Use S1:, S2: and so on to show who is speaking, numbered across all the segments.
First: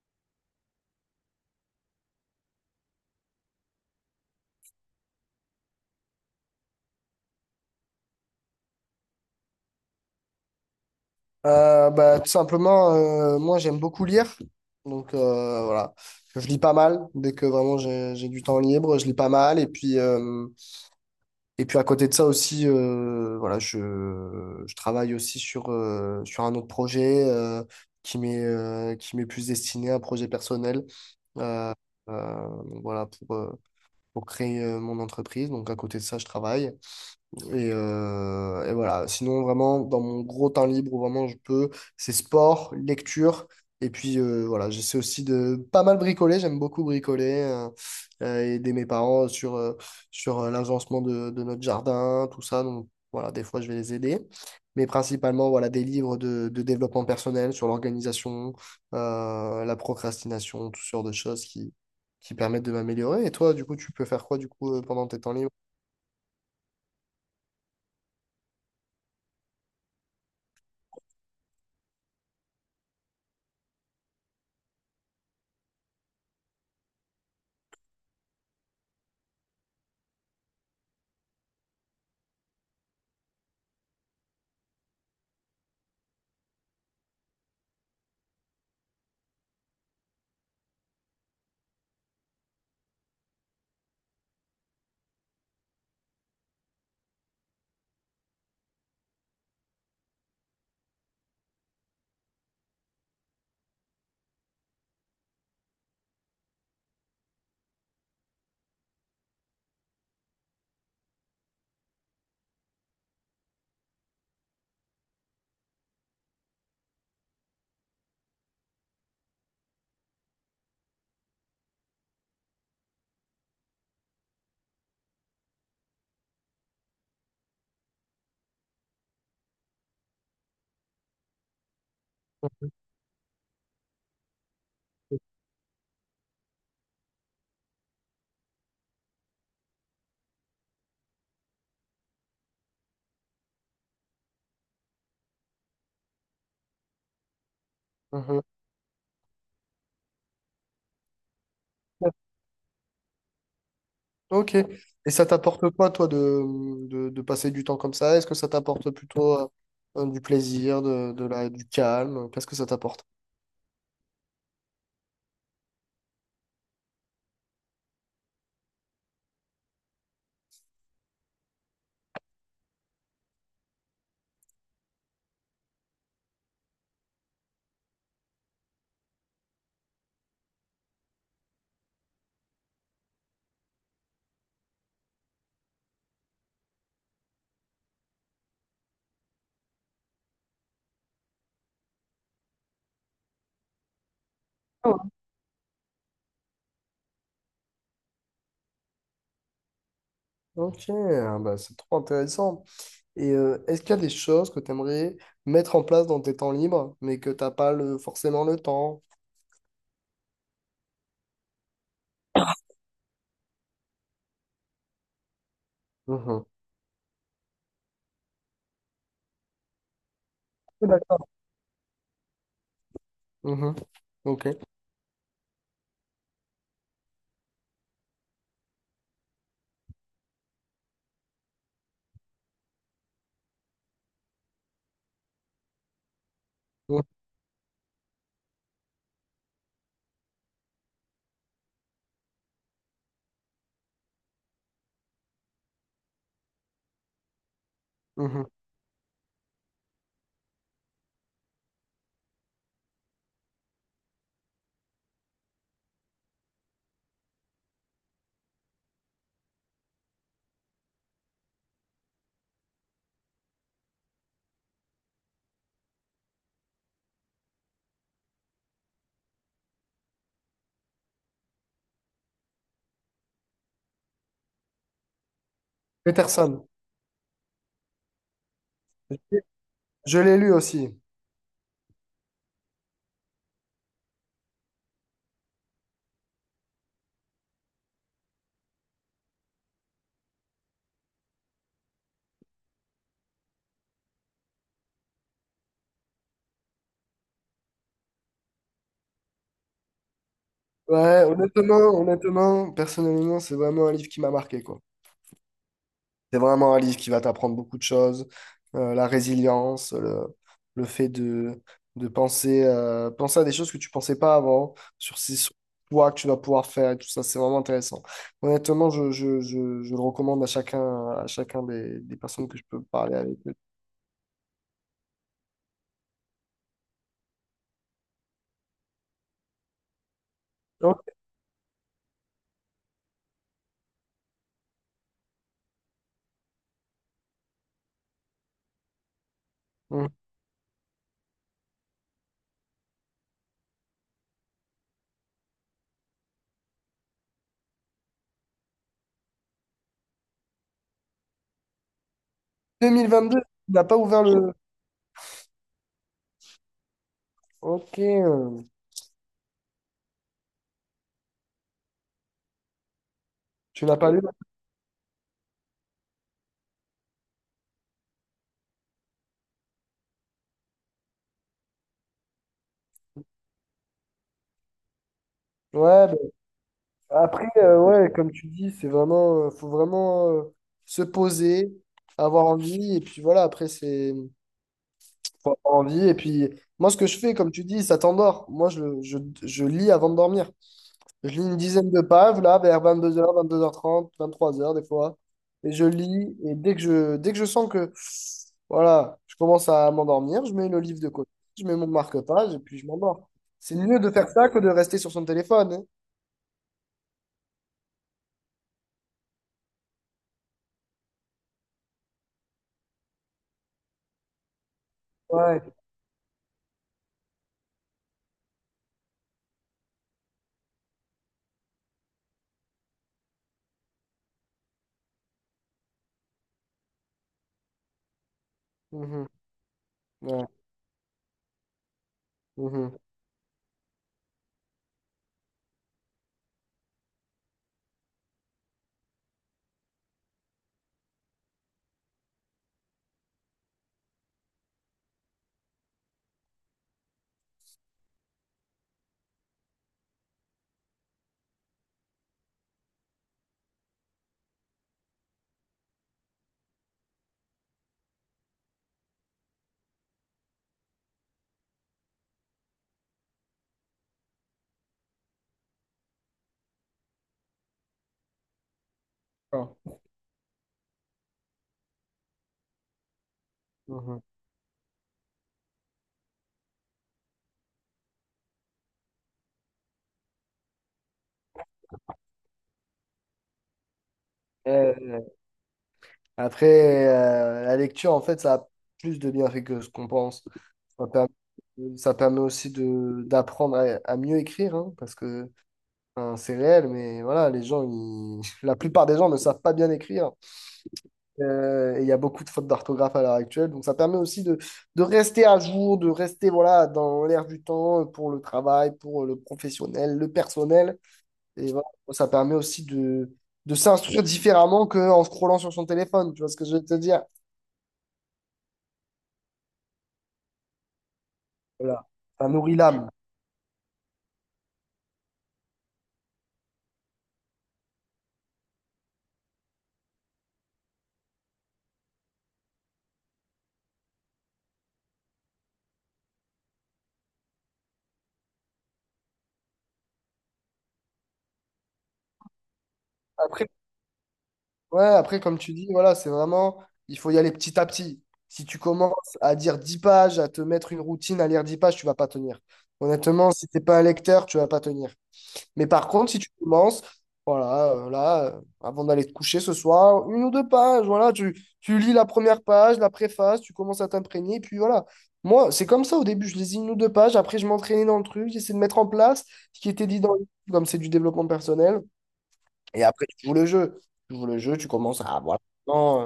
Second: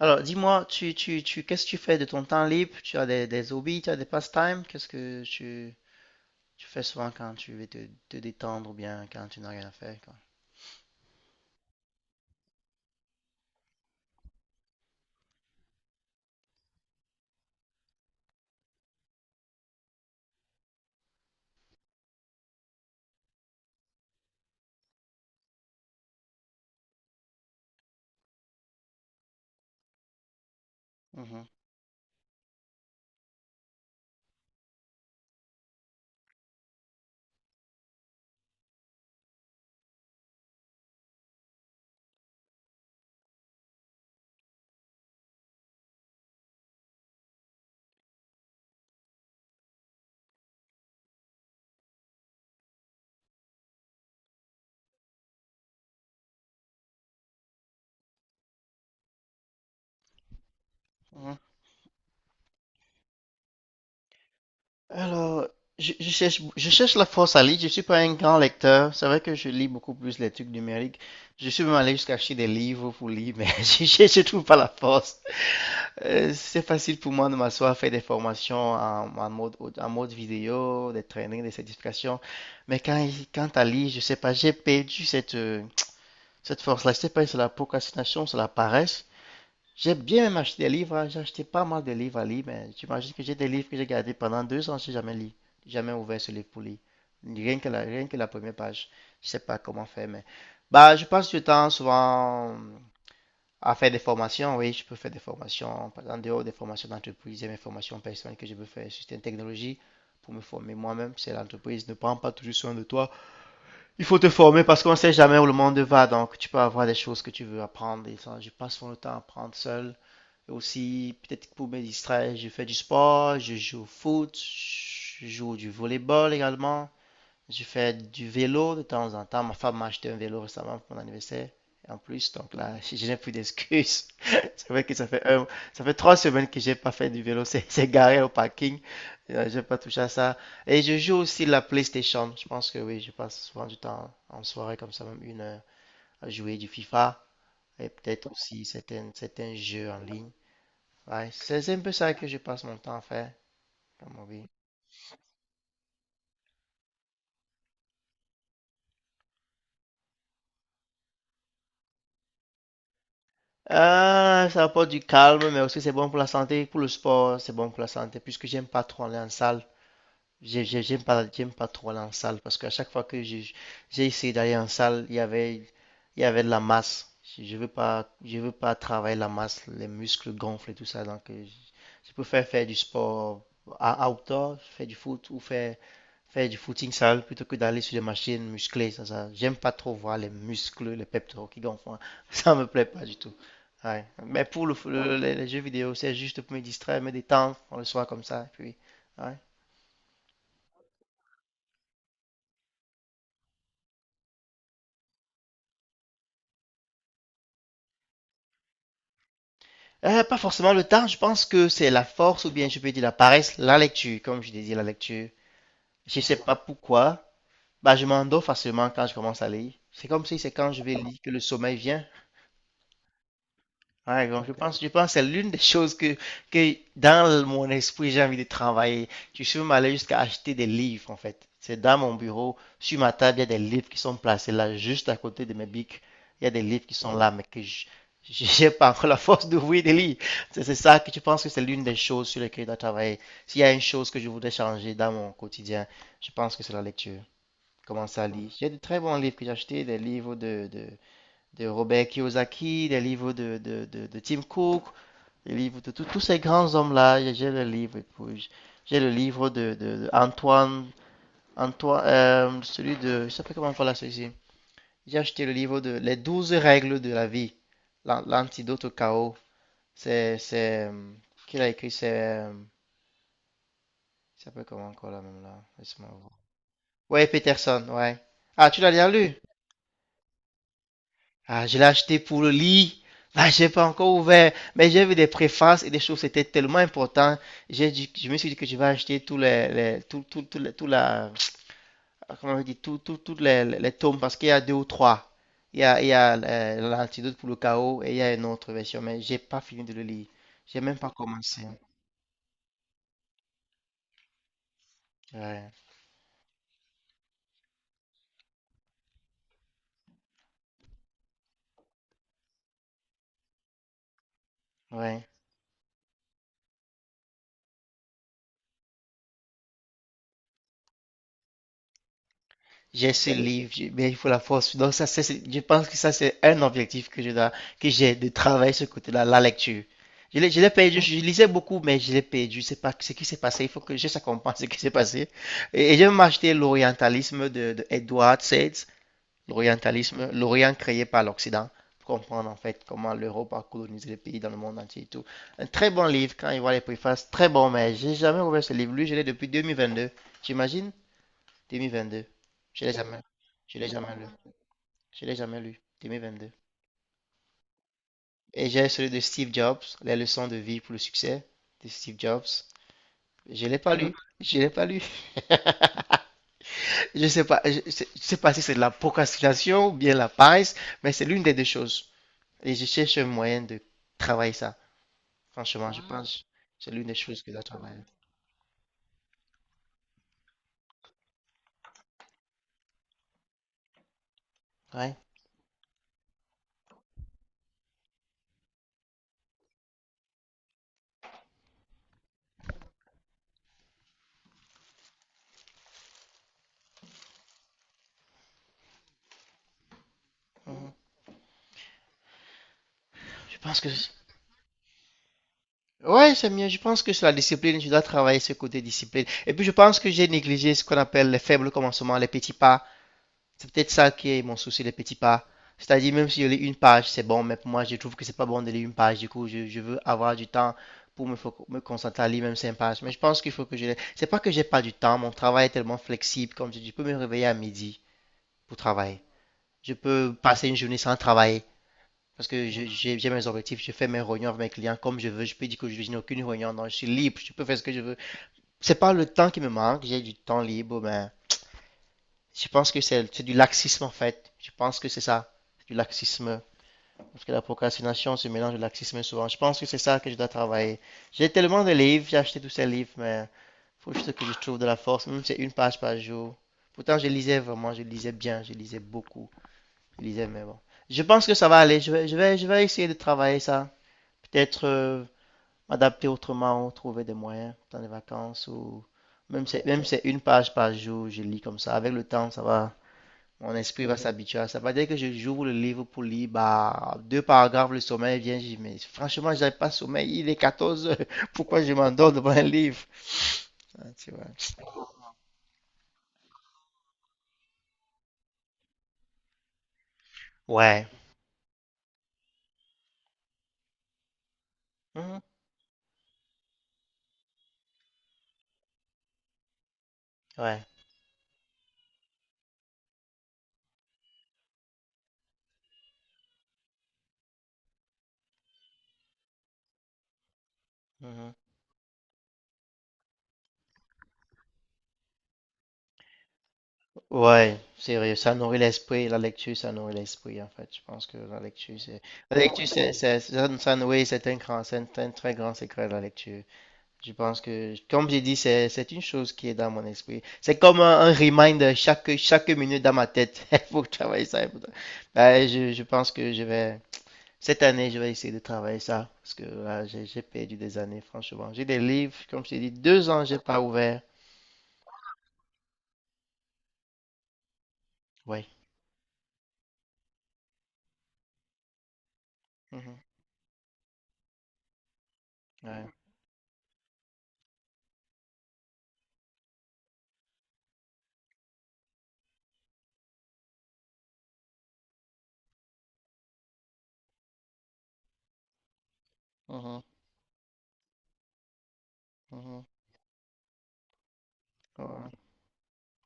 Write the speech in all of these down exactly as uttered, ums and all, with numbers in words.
S1: Alors, dis-moi, tu, tu, tu, qu'est-ce que tu fais de ton temps libre? Tu as des, des hobbies, tu as des pastimes? Qu'est-ce que tu, tu fais souvent quand tu veux te, te détendre ou bien quand tu n'as rien à faire, quoi?
S2: Euh, bah, tout simplement, euh, moi j'aime beaucoup lire. Donc euh, voilà, je lis pas mal. Dès que vraiment j'ai j'ai du temps libre, je lis pas mal. Et puis, euh, et puis à côté de ça aussi, euh, voilà, je, je travaille aussi sur, euh, sur un autre projet euh, qui m'est euh, qui m'est plus destiné à un projet personnel. Euh, euh, donc voilà, pour, euh, pour créer euh, mon entreprise. Donc à côté de ça, je travaille. Et, euh, et voilà. Sinon, vraiment, dans mon gros temps libre où vraiment je peux, c'est sport, lecture. Et puis euh, voilà, j'essaie aussi de pas mal bricoler. J'aime beaucoup bricoler, euh, euh, aider mes parents sur, euh, sur euh, l'agencement de, de notre jardin, tout ça. Donc voilà, des fois je vais les aider. Mais principalement, voilà, des livres de, de développement personnel sur l'organisation, euh, la procrastination, toutes sortes de
S1: Mhm.
S2: choses qui, qui permettent de m'améliorer. Et toi, du coup, tu peux faire quoi du coup euh, pendant tes temps
S1: Alors,
S2: libres?
S1: je, je cherche, je cherche la force à lire. Je suis pas un grand lecteur. C'est vrai que je lis beaucoup plus les trucs numériques. Je suis même allé jusqu'à acheter des livres pour lire, mais je, je, je trouve pas la force. Euh, c'est facile pour moi de m'asseoir, faire des formations en, en mode, audio- en mode vidéo, des trainings, des certifications. Mais quand, il- quand à lire, je sais pas, j'ai perdu cette, euh, cette force-là. Je sais pas si c'est la procrastination, c'est la paresse. J'ai bien même acheté des livres, hein. J'ai acheté pas mal de livres à lire, mais j'imagine que j'ai des livres que j'ai gardés pendant deux ans. J'ai jamais lu, jamais ouvert ce livre pour lire. Rien que la, rien que la première page. Je sais pas comment faire, mais bah, je passe du temps souvent à faire des formations. Oui, je peux faire des formations, par exemple, en dehors des formations d'entreprise et mes formations personnelles que je peux faire sur certaines technologies pour me former moi-même. C'est l'entreprise ne prend pas toujours soin de toi. Il faut te former parce qu'on ne sait jamais où le monde va, donc tu peux avoir des choses que tu veux apprendre. Et ça, je passe mon temps à apprendre seul aussi. Peut-être pour me distraire, je fais du sport, je joue au foot, je joue du volleyball également, je fais du vélo de temps en temps. Ma femme m'a acheté un vélo récemment pour mon anniversaire. En plus, donc là, je je n'ai plus d'excuses. C'est vrai que ça fait un- ça fait trois semaines que j'ai pas fait du vélo. C'est c'est garé au parking. Euh, J'ai pas touché à ça. Et je joue aussi la PlayStation. Je pense que oui, je passe souvent du temps en soirée comme ça, même une heure, à jouer du FIFA et peut-être
S2: Mhm.
S1: aussi certains, certains jeux en ligne. Ouais, c'est un peu ça que je passe mon temps à faire comme hobby.
S2: Ok. Et ça t'apporte quoi, toi, de, de, de passer du temps comme ça? Est-ce que ça t'apporte plutôt euh, euh, du plaisir, de, de la, du calme? Qu'est-ce que ça t'apporte?
S1: Ah, ça apporte du calme, mais aussi c'est bon pour la santé, pour le sport, c'est bon pour la santé, puisque j'aime pas trop aller en salle. J'ai- j'ai- J'aime pas, j'aime pas trop aller en salle, parce qu'à chaque fois que j'ai j'ai essayé d'aller en salle, il y avait, il y avait de la masse. Je je veux pas, je veux pas travailler la masse, les muscles gonflent et tout ça, donc euh, je je préfère faire du sport à outdoor, faire du foot ou faire faire du footing sale plutôt que d'aller sur des machines musclées. Ça, ça, j'aime pas trop voir les muscles, les pectoraux qui gonflent, hein. Ça me plaît pas du tout. Ouais. Mais pour le, le- les, les jeux vidéo, c'est juste pour me distraire, me détendre pour le soir comme ça. Et puis, ouais.
S2: Ok, ah bah c'est trop intéressant. Et euh, est-ce qu'il y a des choses que tu aimerais mettre en place dans tes temps libres, mais que t'as pas le, forcément le temps?
S1: Euh, pas forcément le temps, je pense que c'est la force ou bien je peux dire la paresse, la lecture, comme je disais, la lecture. Je sais
S2: Mhm.
S1: pas pourquoi, bah, je m'endors facilement quand je commence à lire. C'est comme si c'est quand je
S2: Oui,
S1: vais lire
S2: d'accord.
S1: que le sommeil vient.
S2: Mhm.
S1: Ouais, donc
S2: Ok.
S1: je Donc, euh, pense, je pense que c'est l'une des choses que, que dans mon esprit, j'ai envie de travailler. Tu peux m'aller jusqu'à acheter des livres, en fait. C'est dans mon bureau, sur ma table, il y a des livres qui sont placés là, juste à côté de mes bics. Il y a des livres qui
S2: Mhm.
S1: sont, ouais, là, mais que je n'ai pas encore la force d'ouvrir des livres. C'est c'est ça que tu penses que c'est l'une des choses sur lesquelles je dois travailler. S'il y a une chose que je voudrais changer dans mon quotidien, je pense que c'est la lecture. Commencer à
S2: Mhm.
S1: lire. J'ai de très bons livres que j'ai achetés, des livres de, de, de Robert Kiyosaki, des livres de, de, de, de Tim Cook, des livres de tout- tous ces grands hommes-là. J'ai le livre. J'ai le livre de, de- de Antoine, Antoine euh, celui de, je ne sais pas comment on fait là celui-ci. J'ai acheté le livre de Les douze règles de la vie, l'antidote au chaos. C'est, c'est, euh, qui l'a écrit? C'est, euh, il s'appelle comment encore là même là? Laisse-moi voir.
S2: Peterson.
S1: Ouais, Peterson, ouais. Ah, tu l'as déjà lu?
S2: Je l'ai lu aussi.
S1: Ah, je l'ai acheté pour le lit. Ah, j'ai pas encore ouvert, mais j'ai vu des préfaces et des choses, c'était tellement important. J'ai dit, je me suis dit que je vais acheter tous les, les tout, tout, tout, les- tout la, comment on dit, tout, tout, tous les, les- les tomes parce qu'il y a deux ou trois. Il y a, il y a euh, l'antidote pour le chaos et il y a une autre version, mais j'ai pas fini de le lire. J'ai même pas
S2: Ouais,
S1: commencé.
S2: honnêtement, honnêtement, personnellement, c'est vraiment un livre qui m'a marqué, quoi.
S1: Ouais,
S2: C'est vraiment un livre qui va t'apprendre beaucoup de choses. Euh, la résilience, le, le fait de, de penser, euh, penser à des choses que tu pensais pas avant, sur
S1: ouais.
S2: ces sur toi que tu vas pouvoir faire et tout ça, c'est vraiment intéressant. Honnêtement, je, je, je, je le recommande à chacun, à chacun des, des personnes que je peux
S1: J'ai
S2: parler
S1: ce
S2: avec.
S1: livre, j'ai- mais il faut la force. Donc ça, c'est, c'est- je pense que ça, c'est un objectif que je dois, que j'ai de travailler ce côté-là, la lecture. Je l'ai, je l'ai
S2: Oh,
S1: perdu, je lisais beaucoup, mais je l'ai perdu. C'est pas ce qui s'est passé. Il faut que je ça comprenne ce qui s'est passé. Et, et j'ai même acheté l'orientalisme de, de Edward Said,
S2: hmm.
S1: l'orientalisme, l'Orient créé par l'Occident, pour comprendre en fait comment l'Europe a colonisé les pays dans le monde entier et tout. Un très bon livre quand il voit les préfaces, très bon, mais j'ai jamais ouvert ce livre. Lui, je l'ai depuis deux mille vingt-deux, j'imagine. deux mille vingt-deux. Je l'ai jamais,
S2: deux mille vingt-deux, tu
S1: je
S2: n'as
S1: l'ai
S2: pas
S1: jamais
S2: ouvert
S1: lu.
S2: le…
S1: Je l'ai jamais lu. deux mille vingt-deux.
S2: Ok, euh,
S1: Et j'ai celui de Steve Jobs, Les leçons de vie pour le succès de Steve Jobs. Je l'ai
S2: tu
S1: pas
S2: n'as pas
S1: lu.
S2: lu? Ouais,
S1: Je l'ai pas lu. Je sais pas, je je sais je sais pas si c'est de la procrastination ou bien la paresse, mais c'est l'une des deux choses. Et je cherche un moyen de travailler ça. Franchement, je
S2: bah,
S1: pense que c'est l'une des choses
S2: Après,
S1: que je dois
S2: euh,
S1: travailler.
S2: ouais, comme tu dis, c'est vraiment, euh, faut vraiment euh, se poser, avoir envie, et puis voilà, après, c'est,
S1: Ouais.
S2: faut avoir envie, et puis, moi, ce que je fais, comme tu dis, ça t'endort. Moi, je, je, je lis avant de dormir. Je lis une dizaine de pages, là, vers vingt-deux heures, vingt-deux heures trente, vingt-trois heures, des fois, et je lis, et dès que je, dès que je sens que, voilà, je commence à m'endormir, je mets le
S1: Mhm.
S2: livre de côté, je mets mon marque-page, et puis je m'endors.
S1: Je
S2: C'est
S1: pense que,
S2: mieux de faire ça que de rester sur son téléphone, hein.
S1: ouais, c'est mieux. Je pense que sur la discipline, je dois travailler ce côté discipline. Et puis, je pense que j'ai négligé ce qu'on appelle les faibles commencements, les petits pas. C'est peut-être ça qui est mon souci, les petits pas.
S2: Ouais.
S1: C'est-à-dire, même si je lis une page, c'est bon, mais pour moi, je trouve que c'est pas bon de lire une page. Du coup, je, je veux avoir du temps pour me, fo- me concentrer à lire même cinq pages. Mais je pense qu'il faut que je les. C'est pas que j'ai pas du temps. Mon travail est tellement flexible. Comme je dis, je peux me réveiller à midi pour travailler.
S2: Mhm.
S1: Je peux
S2: Ouais.
S1: passer une journée sans travailler. Parce que j'ai
S2: Mhm.
S1: j'ai mes objectifs, je fais mes réunions avec mes clients comme je veux. Je peux dire que je n'ai aucune réunion, non, je suis libre, je peux faire ce que je veux. C'est pas le temps qui me manque, j'ai du temps libre, mais je pense que c'est du laxisme en fait. Je pense que c'est ça, c'est du laxisme. Parce que la procrastination se mélange de laxisme souvent. Je pense que c'est ça que je dois travailler. J'ai tellement de livres, j'ai acheté tous ces livres, mais il faut juste que je trouve de la force, même si c'est une page par jour. Pourtant, je lisais vraiment, je lisais bien, je lisais beaucoup, je lisais, mais bon. Je pense que ça va aller, je vais, je vais, je vais essayer de travailler ça. Peut-être euh, m'adapter autrement, trouver des moyens pendant les vacances ou même
S2: D'accord.
S1: c'est même c'est une page par jour, je lis comme ça. Avec le temps, ça va, mon esprit va
S2: Mhm.
S1: s'habituer à ça. Ça va dire que je- j'ouvre le livre pour lire, bah, deux paragraphes, le sommeil vient, je dis, mais franchement, j'avais pas sommeil, il est quatorze heures, pourquoi je m'endors devant un livre? Ah, tu vois.
S2: Euh, après, euh, la lecture, en fait, ça a plus de bienfaits que ce qu'on pense. Ça
S1: Ouais.
S2: permet, euh, ça permet aussi de d'apprendre à, à mieux écrire, hein, parce
S1: Mhm.
S2: que hein, c'est réel, mais voilà, les gens, ils- la plupart des gens ne savent pas bien écrire.
S1: Ouais.
S2: Euh, et il y a beaucoup de fautes d'orthographe à l'heure actuelle. Donc, ça permet aussi de, de rester à jour, de rester voilà, dans l'air du temps pour le travail, pour le professionnel, le personnel.
S1: Mhm.
S2: Et voilà, ça permet aussi de, de s'instruire différemment qu'en scrollant sur son téléphone, tu vois ce que je veux te dire?
S1: Ouais, c'est vrai, ça nourrit l'esprit, la lecture, ça nourrit l'esprit, en fait. Je pense que la lecture,
S2: Voilà,
S1: c'est.
S2: ça
S1: La
S2: nourrit
S1: lecture,
S2: l'âme.
S1: c'est... c'est- ça- ça- Oui, c'est un grand, c'est un, un très grand secret, la lecture. Je pense que, comme j'ai dit, c'est, c'est une chose qui est dans mon esprit. C'est comme un, un reminder chaque, chaque minute dans ma tête. Il faut travailler ça. il faut tra- Ben, je, je pense que je vais. Cette année, je vais essayer de travailler ça, parce que là, j'ai j'ai perdu des années, franchement. J'ai des livres, comme je t'ai dit, deux ans, j'ai
S2: Après,
S1: pas ouvert.
S2: ouais, après, comme tu dis, voilà, c'est vraiment, il faut y aller petit à petit. Si
S1: Ouais.
S2: tu commences à dire dix pages, à te mettre une routine, à lire dix pages, tu vas pas tenir.
S1: Mhm.
S2: Honnêtement, si t'es pas un lecteur, tu vas pas tenir. Mais
S1: Ouais.
S2: par contre, si tu commences, voilà, euh, là, euh, avant d'aller te coucher ce soir, une ou deux pages, voilà, tu, tu lis la première page, la préface, tu commences à t'imprégner, puis voilà. Moi, c'est comme ça au début, je lisais une ou deux pages, après je m'entraînais dans le truc, j'essayais de mettre en place ce qui
S1: Mhm.
S2: était dit dans le livre, comme c'est du développement personnel,
S1: Mhm.
S2: et après tu joues le jeu. Tu joues le jeu, tu commences
S1: Ouais.
S2: à voilà, vraiment,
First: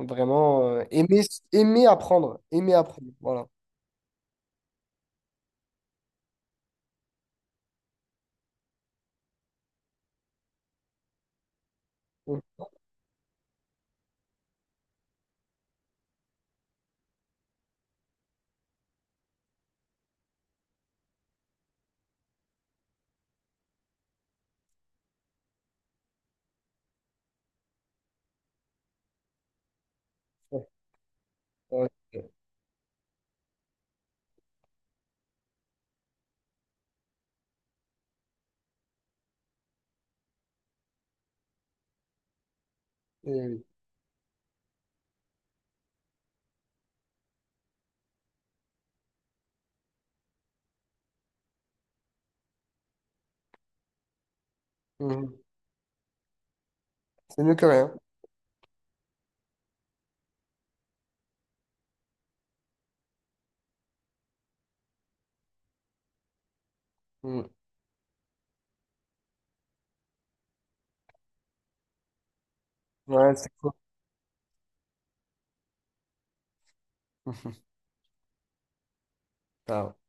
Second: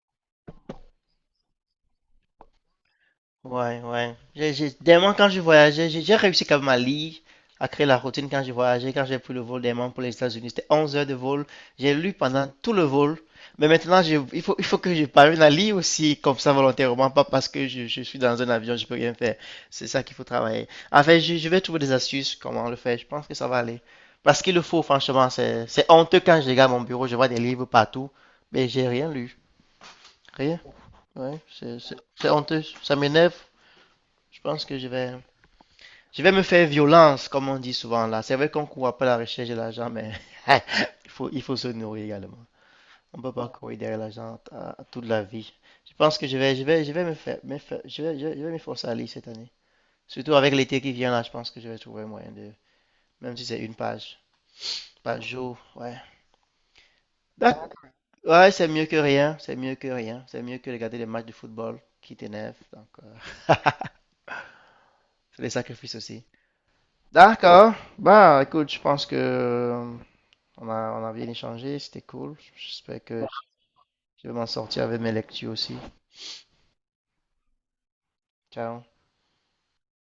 S2: euh, vraiment, euh, aimer, aimer apprendre, aimer apprendre, voilà.
S1: Ouais, ouais. J'ai, j'ai- dernièrement, quand je voyageais, j'ai j'ai réussi quand même à lire, à créer la routine quand je voyageais, quand j'ai pris le vol dernièrement pour les États-Unis. C'était onze heures de vol. J'ai lu pendant
S2: Mhm.
S1: tout le vol. Mais maintenant, je- il faut, il faut, que je parvienne à lire aussi, comme ça, volontairement, pas parce que je, je suis dans un avion, je peux rien faire. C'est ça qu'il faut travailler. En fait, je, je vais trouver des astuces, comment le faire. Je pense que ça va aller. Parce qu'il le faut, franchement. C'est, c'est honteux quand je regarde mon bureau, je vois des livres partout, mais j'ai rien lu. Rien.
S2: Ouais,
S1: Ouais, c'est
S2: ouais,
S1: c'est- c'est
S2: ouais.
S1: honteux. Ça m'énerve. Je pense que je vais, je vais me faire violence, comme on dit souvent là. C'est vrai qu'on court après la recherche de l'argent, mais il faut, il faut se nourrir également. On ne
S2: Eh
S1: peut pas
S2: oui.
S1: courir derrière l'argent à- toute la vie. Je pense que je vais, je vais, je vais me faire, me faire- je vais, je vais, je vais m'efforcer à lire cette année. Surtout avec l'été qui vient là, je pense que je vais trouver un moyen de, même si c'est une page par
S2: Mhm.
S1: jour, ouais.
S2: C'est mieux que
S1: D'ac-
S2: rien.
S1: Ouais, c'est mieux que rien, c'est mieux que rien, c'est mieux que regarder les matchs de football qui t'énervent. Donc, euh, c'est des sacrifices aussi.
S2: Mhm.
S1: D'accord. Bah, écoute, je pense que euh, On a, on a, bien échangé, c'était cool. J'espère que
S2: Ouais, c'est cool.
S1: je vais m'en sortir avec mes lectures aussi. Ciao.
S2: Ah ouais.